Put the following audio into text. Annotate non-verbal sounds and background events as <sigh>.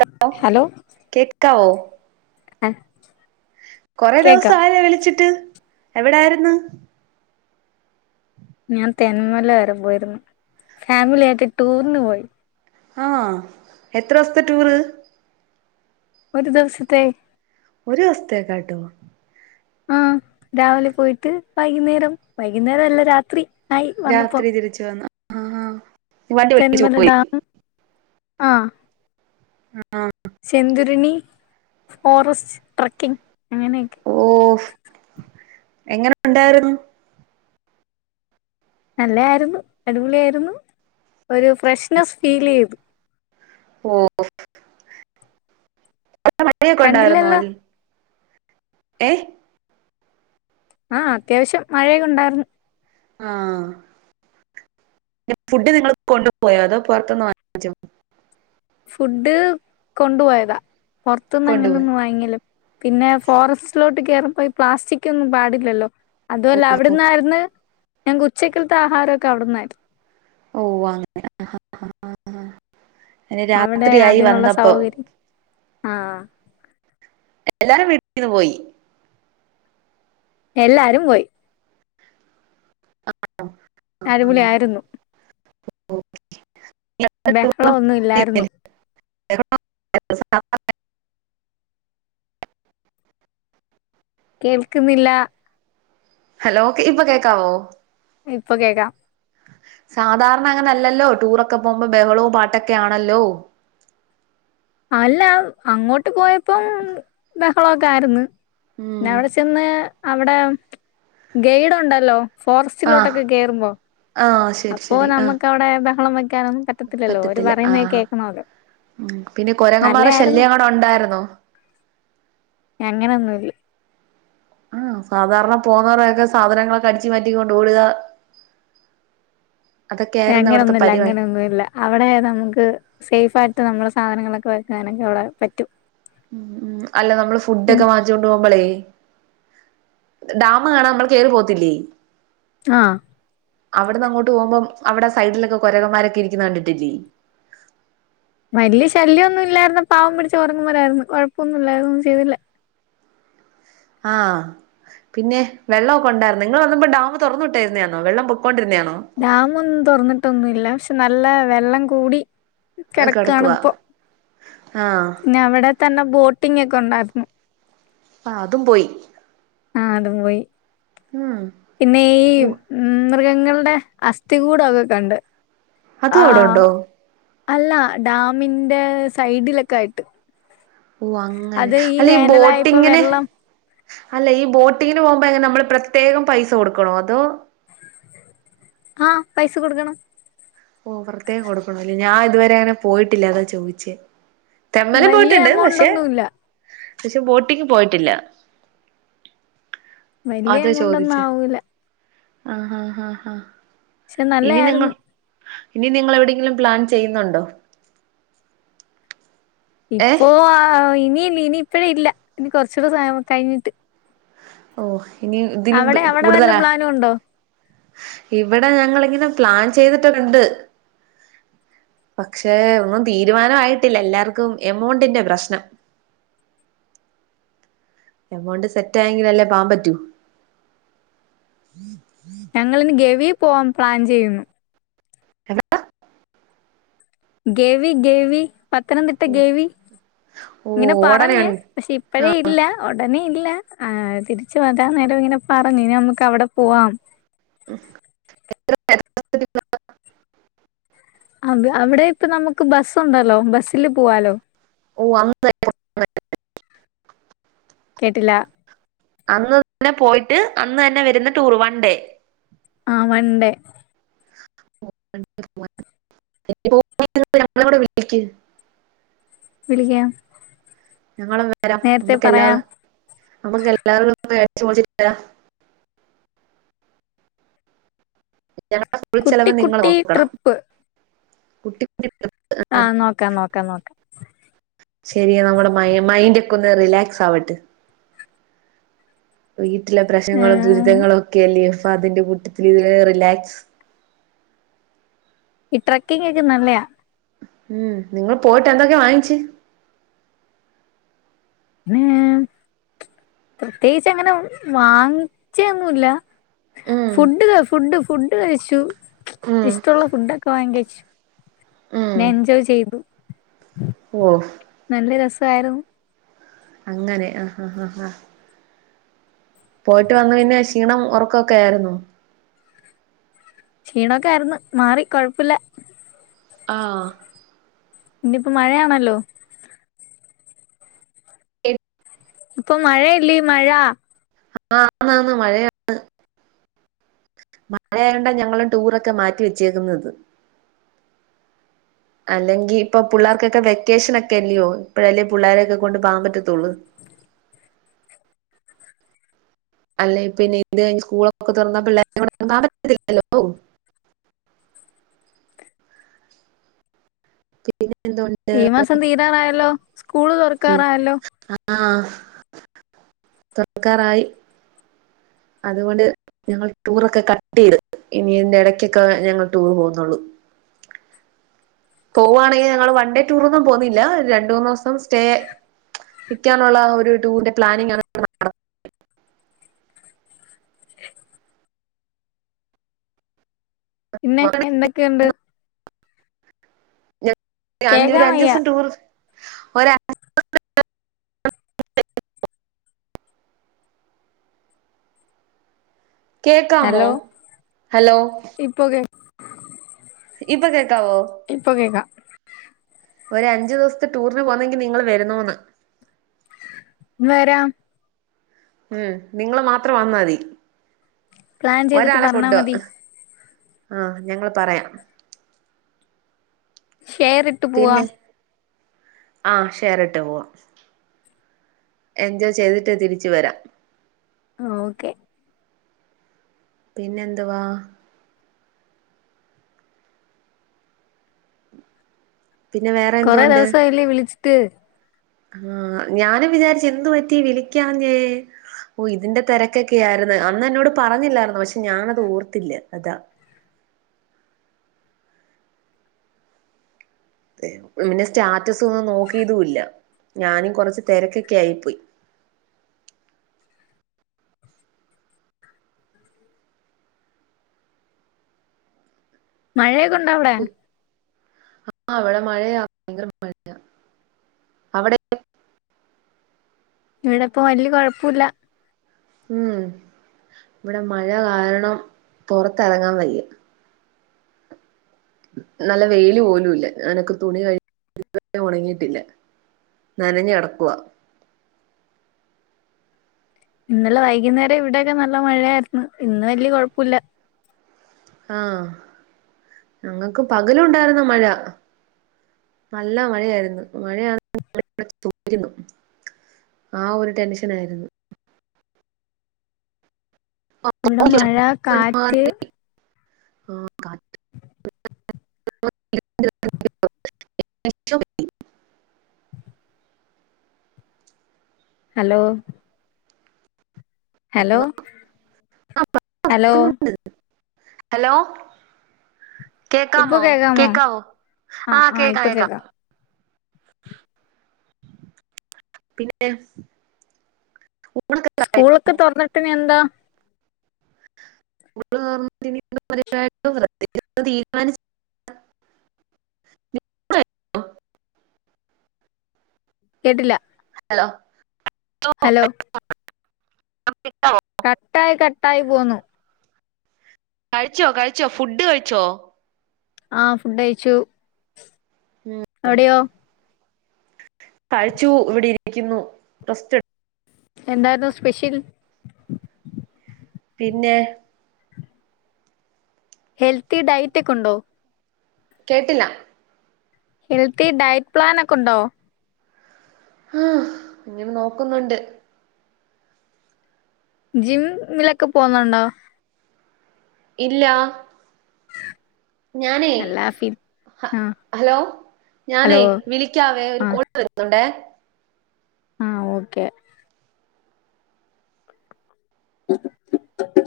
Hello കേക്കാവോ ആഹ് കൊറെ ദെവസം ആയല്ലോ വിളിച്ചിട്ട് എവിടാരുന്ന് ഞാൻ തെന്മല വരെ പോയിരുന്ന് ഫാമിലി ആയിട്ട് ടൂറിന് പോയി ആഹ് എത്ര ദിവസത്തെ ടൂറ് ഒരു ദിവസത്തെ ഒരു ദിവസത്തേക്കായിട്ടൊ ആഹ് രാവിലെ പോയിട്ട് വൈകുന്നേരം വൈകുന്നേരം അല്ല രാത്രി ആയി വന്നപ്പോ രാത്രി തിരിച്ച് വന്നു ആഹ് വണ്ടി വിളിച്ചു തെന്മല പോയി ഡാം ആഹ് ആഹ് ചെന്തുരിണി ഫോറസ്റ്റ് ട്രക്കിങ് അങ്ങനെയൊക്കെ ഓഹ് എങ്ങനെ ഒണ്ടാരുന്നു നല്ലായിരുന്നു അടിപൊളിയായിരുന്നു ഒരു ഫ്രഷ്നെസ്സ് ഫീലെയ്തു ഓ അവിടെ മഴയൊക്കെ ഉണ്ടായിരുന്നോ കണ്ടില്ലല്ലോ അൽ ഏഹ് ആഹ് അത്യാവശ്യം മഴയൊക്കെ ഒണ്ടായിരുന്നു ആഹ് ഫുഡ് നിങ്ങള് കൊണ്ടു പോയൊ അതോ പൊറത്തിന്ന് വാ ങ്ങിച്ചോ ഫുഡ് കൊണ്ടു പോയതാ പൊറത്തിന്ന് അങ്ങനെ കൊണ്ടുപോയി ഒന്നും വാങ്ങില്ല പിന്നെ ഫോറസ്റ്റിലോട്ട് കേറുമ്പ ഈ പ്ലാസ്റ്റിക്ക് ഒന്നും പാടില്ലല്ലോ അതുവല്ല അവിടന്നാരുന്ന് ഞങ്ങ ക്ക് ഉച്ചക്കിൽത്തെ ആഹാരൊക്കെ അവിടന്നാരുന്ന് ഓ അങ്ങനെ ആഹ് ആഹ് അങ്ങനെ അവിടെ രാത്രിയായി അതിനുള്ള വന്നപ്പൊ സൗകര്യം ആഹ് എല്ലാരും വീട്ടിന്ന് പോയി എല്ലാരും പോയി ആഹ് അടിപൊളിയായിരുന്നു <inaudible> ബഹളം ഒന്നും ഇല്ലായിരുന്നു എ <unintelligible> കേൾക്കുന്നില്ല ഹലോ ഇപ്പൊ കേൾക്കാവോ ഇപ്പൊ കേക്കാം സാധാരണ അങ്ങനെല്ലല്ലോ ടൂറൊക്കെ പോകുമ്പോ ബഹളവും പാട്ടൊക്കെ ആണല്ലോ അല്ല അങ്ങോട്ട് പോയപ്പം ബഹളൊക്കെ ആയിരുന്നു പിന്നെ ഉം അവിടെ ചെന്ന് അവിടെ ഗൈഡ് ഉണ്ടല്ലോ ആഹ് ഫോറസ്റ്റിലോട്ടൊക്കെ കേയറുമ്പോ ആഹ് ശരി അപ്പോൊ ശരി ആഹ് നമുക്ക് അവിടെ ബഹളം വെക്കാനൊന്നും പറ്റ പത്തില്ലോ ഓർ പറ്റത്തില്ല പറയുന്ന ആഹ് കേക്കണല്ലോ ഉം പിന്നെ കുരങ്ങന്മാരെ നല്ലായിരുന്നു ശല്യം അവിടെ ഉണ്ടായിരുന്നോ ഞങ്ങന ഒന്നുമ ഇല്ല ഉം സാധാരണ പോകുന്നവരൊക്കെ സാധനങ്ങളൊക്കെ അടിച്ചു മാറ്റിക്കൊണ്ട് ഒടുക ആയിരുന്നു അവിടുത്തെ അങ്ങനൊന്നുല്ല പരിപാടി അങ്ങനെയൊന്നു ഇല്ല അവിടെ നമുക്ക് സേഫ് ആയിട്ട് നമ്മള് സാധനങ്ങളൊക്കെ വെക്കാനൊക്കെ അവിടെ പറ്റും ഉം അല്ല നമ്മള് ഫുഡ് ഒക്കെ <unintelligible> പോംപളേ ഡാമ് കാണാൻ നമ്മൾ കേറി പോത്തില്ലേ ആഹ് അവിടന്ന് അങ്ങോട്ട് പോകുമ്പോ അവിട സെയ്ഡൊക്കെ കൊരകന്മാരൊക്കെ ഇരിക്കുന്നു കണ്ടിട്ടില്ലേ വലിയ ശല്യമൊന്നും ഇല്ലായിുന്ന പാവം പിടിച്ച് ഉറങ്ങും പോലായിരുന്നു കുഴപ്പമൊന്നും ഇല്ലായിർന്നു ഒന്നും ചെയ്തില്ല ആഹ് പിന്നെ വെള്ളക്കെ ഉണ്ടായിരുന്നു നിങ്ങള്ൾ വന്നപ്പോ ഡാമ് തുറന്നു വിട്ടിരുന്നതണ വള്ളപൊക്കൊണ്ടിരുന്നതണോ ഡാമൊന്നും തുറന്നിട്ടൊന്നുല്ല പക്ഷെ നല്ല വെള്ളം കൂടി കെടക്കാണി കിടക്കുവാ പ്പൊ ആഹ് ഞ അവിടെ തന്നെ ബോട്ടിങ് ഒക്കെ ഉണ്ടായിരുന്നു ആഹ് അതും പോയി ആഹ് അതും പോയി ഉം പിന്നെ ഈ മ്മ് മൃഗങ്ങളുടെ അസ്ഥി കൂടൊക്കെ കണ്ട് അതും അവിടെ ആഹ് ഉണ്ടോ അല്ല ഡാമിന്റെ സൈഡിലൊക്കെ ആയിട്ട് ഓഹ് അങ്ങനെ അത് അല്ല ഈ വേനലായപ്പോ ബോട്ടിങ്ന് വെള്ളം അല്ല ഈ ബോട്ടിങ്ങിന് പോകുമ്പോ എങ്ങനെ നമ്മൾ പ്രത്യേകം പൈസ കൊടുക്കണോ അതോ ആഹ് പൈസ കൊടുക്കണം ഓ പ്രറയേകം കൊടുക്കണല്ലേ ഞാൻ ഇതുവരെ അങ്ങനെ പോയിട്ടില്ല അത ചോദിച്ച തെമ്മല വലിയ പോയിട്ടുണ്ട് എമൗണ്ട് പക്ഷെ ഒന്നുമില്ല പക്ഷെ ബോട്ടിങ് പോയിട്ടില്ല വലിയ അത എമൗണ്ട് ചോദിച്ച ഒന്നും ആവൂല ആഹ് ഹ ആാ ഹാ പക്ഷെ ഇനി നിങ്ങൾ നല്ലയായിരുന്നു ഇനി നിങ്ങൾ എവിടെയെങ്കിലും പ്ലാൻ ചെയ്യുന്നുണ്ടോ? ഏഹ് ഇപ്പൊ ഇനിയില്ല ഇനി ഇപ്പഴ ഇല്ല ഇനി കൊറച്ചുകൂടെ സ കഴിഞ്ഞിട്ട് ഓഹ് ഇനി ഇതിലും അവിടെ അവിടെ വല്ല കൂടുതലാ പ്ലാനും ഉണ്ടോ ഇവിടെ ഞങ്ങല്ൾ ഇങ്ങനെ പ്ലാൻ ചെയ്തിട്ടൊക്കെ ഇണ്ട് പക്ഷെ ഒന്നും തീരുമാനയിട്ടില്ല എല്ലാവർക്കും എമോണ്ടിന്റെ പ്രശ്നം എമൗണ്ട് സെറ്റ് ആയെങ്കില അല്ലേ പാൻ പറ്റോ ഞങ്ങളിന് ഗവി പോവാൻ പ്ലാൻ ചെയ്യുന്നു കെവി കെവി പത്തനംതിട്ട ഗേവി ഓ ഇങ്ങനെ ഉടനെ പറഞ്ഞ് പക്ഷെ ഇപ്പഴേ ഇല്ല ഉടനെ ഇല്ല തിരിച്ചു വരാൻ നേരം ഇങ്ങനെ പറഞ് ഇനി നമക്ക് അവിടെ പോവാം <unintelligible> അ അവിടെ ഇപ്പ നമുക്ക് ബസ് ഉണ്ടല്ലോ ബസ്സില് പോവാലോ ഓ അങ് <unintelligible> കെട്ടില അന്ന് തന്നെ പോയിട്ട് അന്ന് തന്നെ വരുന്ന ടൂർ വൺ ഡേ ആഹ് വൻ ഡേ <unintelligible> ഞങ്ങളവിടെ വിട്ടിക്ക് വിളിക്കാ ഞങ്ങളും വരാം നമ്മുക്ക് പറയാം എല്ലാവര് നമ്മുക്ക് എല്ലാവർക്കും അടിച്ചു പൊളിച്ചു വരാ ഞങ്ങളുടെഫുൾ കുട്ടി ചെലവ് നിങ്ങള് കുട്ടി നോക്കണം ട്രിപ്പ് കുട്ടി ആഹ് നോക്കാം നോക്കാം നോക്കാം ശരി നമ്മുടെ മയ മൈൻഡ് ഒക്കെ ഒന്ന് റിലാക്സ് ആവട്ട് വീട്ടിലെ പ്രശ്നങ്ങളും ഏഹ്, ദുരിതങ്ങളു ഒക്കെ അല്ലേ ഫാതിന്റെ കൂട്ടത്തിലുള്ള റിലാക്സ് ഈ ട്രക്കിങ് ഒക്കെ നല്ലയാ ഉം നിങ്ങള്പോയിട്ട് എന്തൊക്കെ വാങ്ങിച്ച് പിന്നെ പ്രത്യേകിച്ചഅങ്ങനെ വാങ്ങിച്ചൊന്നുല്ല ഉം ഫുഡ് ക ഫുഡ് ഫുഡ് കഴിച്ചു ഉം ഇഷ്ടമുള്ള ഫുഡ് ഒക്കെ വാങ്ങി കഴിച്ചു ഉം പിന്നെ എൻജോയ് ചെയ്തു ഓ നല്ല രസായിരുന്നു അങ്ങനെ ആഹ് ഹാ ഹാ ഹാ പോയിട്ട് വന്നു പിന്നെ ക്ഷീണം ഒറക്കൊക്കെ ആയിരുന്നു ക്ഷീണൊക്കെ ആയിര്ന്ന് മാറി കൊഴപ്പല്ല ആഹ് ഇന്നിപ്പോ മഴയാണല്ലോ എ ഇപ്പൊ മഴയല്ലീ മഴ ആ ആന്നാന്ന് മഴയാണ് മഴ ആയോണ്ടാ ഞങ്ങളും ടൂറൊക്കെ മാറ്റി വെച്ചേക്കുന്നത് അല്ലെങ്കി ഇപ്പൊ പുള്ളേർക്കൊക്കെ വെക്കേഷനെക്കെല്ലയോ ഇപ്പഴ ല്ലെ പുള്ളോരെയൊക്കെ കൊണ്ട് പാവാൻ പറ്റത്തുള്ളൂ അല്ലേ പിന്നെ ഇത് കഴിഞ്ഞ് സ്കൂളൊക്കെ തുറന്നാ പിള്ളേരെ കൊണ്ട് പോവാൻ പറ്റത്തില്ലല്ലോ എന്തുകൊണ്ട് ഈ മാസം തീരാറായാല്ലോ സ്കൂള് തുറക്കാറായാല്ലോ ആഹ് തുറക്കാറായി അതുകൊണ്ട് ഞങ്ങൾ ടൂറൊക്കെ കട്ടയ്‌ത് ഇനിതിന്റെ ഇടയ്ക്കൊക്കെ ഞങ്ങൾ ടൂർ പോകുന്നുള്ളൂ പോവാണെങ്കി ഞങ്ങള് വൺഡേ ടൂറൊന്നും പോന്നില്ല രണ്ട് മൂന്നുസം സ്റ്റേ നിക്കാനുള്ള ഒരു ടൂറിന്റെ പ്ലാനിംഗ് ആണ് <unintelligible> പിന്നെ എന്തൊക്കെയുണ്ട് <unintelligible> അഞ്ഞൂർ കേക്കാൻ വയ്യ അഞ്ചുസം ടൂർ ഒരാ കേക്കാമോ ഹലോ പോകെ ഇപ്പ കേക്കാവോ ഇപ്പൊ കേക്കാ ഒരഞ്ചു ദിവസത്തെ ടൂറിന് പോകുന്നെങ്കിൽ നിങ്ങൾ വരുന്നോന്ന് വരാം ഉം നിങ്ങള് മാത്രം വന്നാ മതി പ്ലാൻ ചെയ്തിട്ട് ഒരാളെ പറഞ്ഞാ മതി കൊണ്ടോവാ ആഹ് ഞങ്ങള് പറയാം ഷെയർട്ട് പിന്നെ ആഹ് ഷയറിട്ട് പോവാ എൻജോയ് ചെയ്തിട്ട് തിരിച്ച് വരാം ഓക്കെ പിന്നെ എന്തുവാ പിന്നെ വേറെ കൊറെ എന്തോണ്ട് ദിവസായില്ലേ വിളിച്ചിട്ട് ആഹ് ഞാനും വിചാരിച്ച് എന്ത് പറ്റി വിളിക്കാഞ്ഞേ ഓഹ് ഇതിന്റെ തിരക്കൊക്കെ ആയിരുന്നു അന്ന് എന്നോട് പറഞ്ഞില്ലായിരുന്നോ പക്ഷേ ഞാനത് ഓർത്തില്ല അതാ ഏഹ് പിന്നെ സ്റ്റാറ്റസൊന്നും നോക്കിയതുല്ല ഞാനും കൊറച്ച് തെരക്കോക്കെ ആയിപോയി മഴെ കൂ ആഹ് ഇവടെ മഴയാ ഭയങ്കര മഴ അവിടെ ഇവിടെ ഇപ്പ വല്യ കുഴപ്പില്ല ഉം ഇവടെ മഴ കാരണം പൊറത്തറങ്ങാൻ വയ്യ നല്ല വെയിൽ പോലുംല്ല ഞാനൊക്കെ തുണി കഴി ഒണങ്ങിട്ടില്ല നനഞ്ഞ് കെടക്കുവാ ഇന്നലെ വൈകുന്നേരം ഇവിടെക്കെ നല്ല മഴയായിരുന്നു ഇന്ന് വലിയ കുഴപ്പൊല്ല ആഹ് ഞങ്ങക്ക് പകലുണ്ടാരുന്നുമഴ നല്ല മഴയായിരുന്നു മഴയാ <unintelligible> ആഹ് ഒരു ടെൻഷൻ ആയിരുന്നു ഇവിടെ മഴ കാറ്റ് ആഹ് കാ <inaudible> ഹലോ ഹലോ ഹലോ ഹലോ ഇപ്പൊ കേക്കാമോ കേക്കാമോ കേക്കാവോ ആ ആഹ് ആ കേക്കാം ഇപ്പൊ കേക്കാം പിന്നെ ഊണൊക്കെ സ്കൂളൊക്കെ തുറന്നിട്ടിന് എന്താ <unintelligible> തീരുമാനിച്ച <inaudible> കേട്ടില്ല ഹലോ ഹലോ കട്ടായി കട്ടായി പോവുന്നു കഴിച്ചോ കഴിച്ചോ ഫുഡ് കഴിച്ചോ ആഹ് ഫുഡ് കയിച്ചു ഉം അവിടെയോ കഴിച്ചൂ ഇവിടെ ഇരിക്കുന്നു റസ്റ്റ് എ എന്താരുന്നു സ്പെഷ്യൽ പിന്നെ ഹെൽത്തി ഡയറ്റ് ഒക്കെ ഉണ്ടോ കേട്ടില്ല ഹെൽത്തി ഡയറ്റ് പ്ലാൻ ഒക്കെ ഉണ്ടോ ആഹ് ഇങ്ങനെ നോക്കുന്നുണ്ട് ജിമ്മിലൊക്കെ പോവുന്നുണ്ടോ ഇല്ലാ ഞാനേ അല്ല ഫി ഹ ആ ഹലോ ഞാനേ ഹലോ വിളിക്കാവേ ഒരു ആ കോൾ വരുന്നുണ്ടേ ആഹ് ഓക്കെ <unintelligible>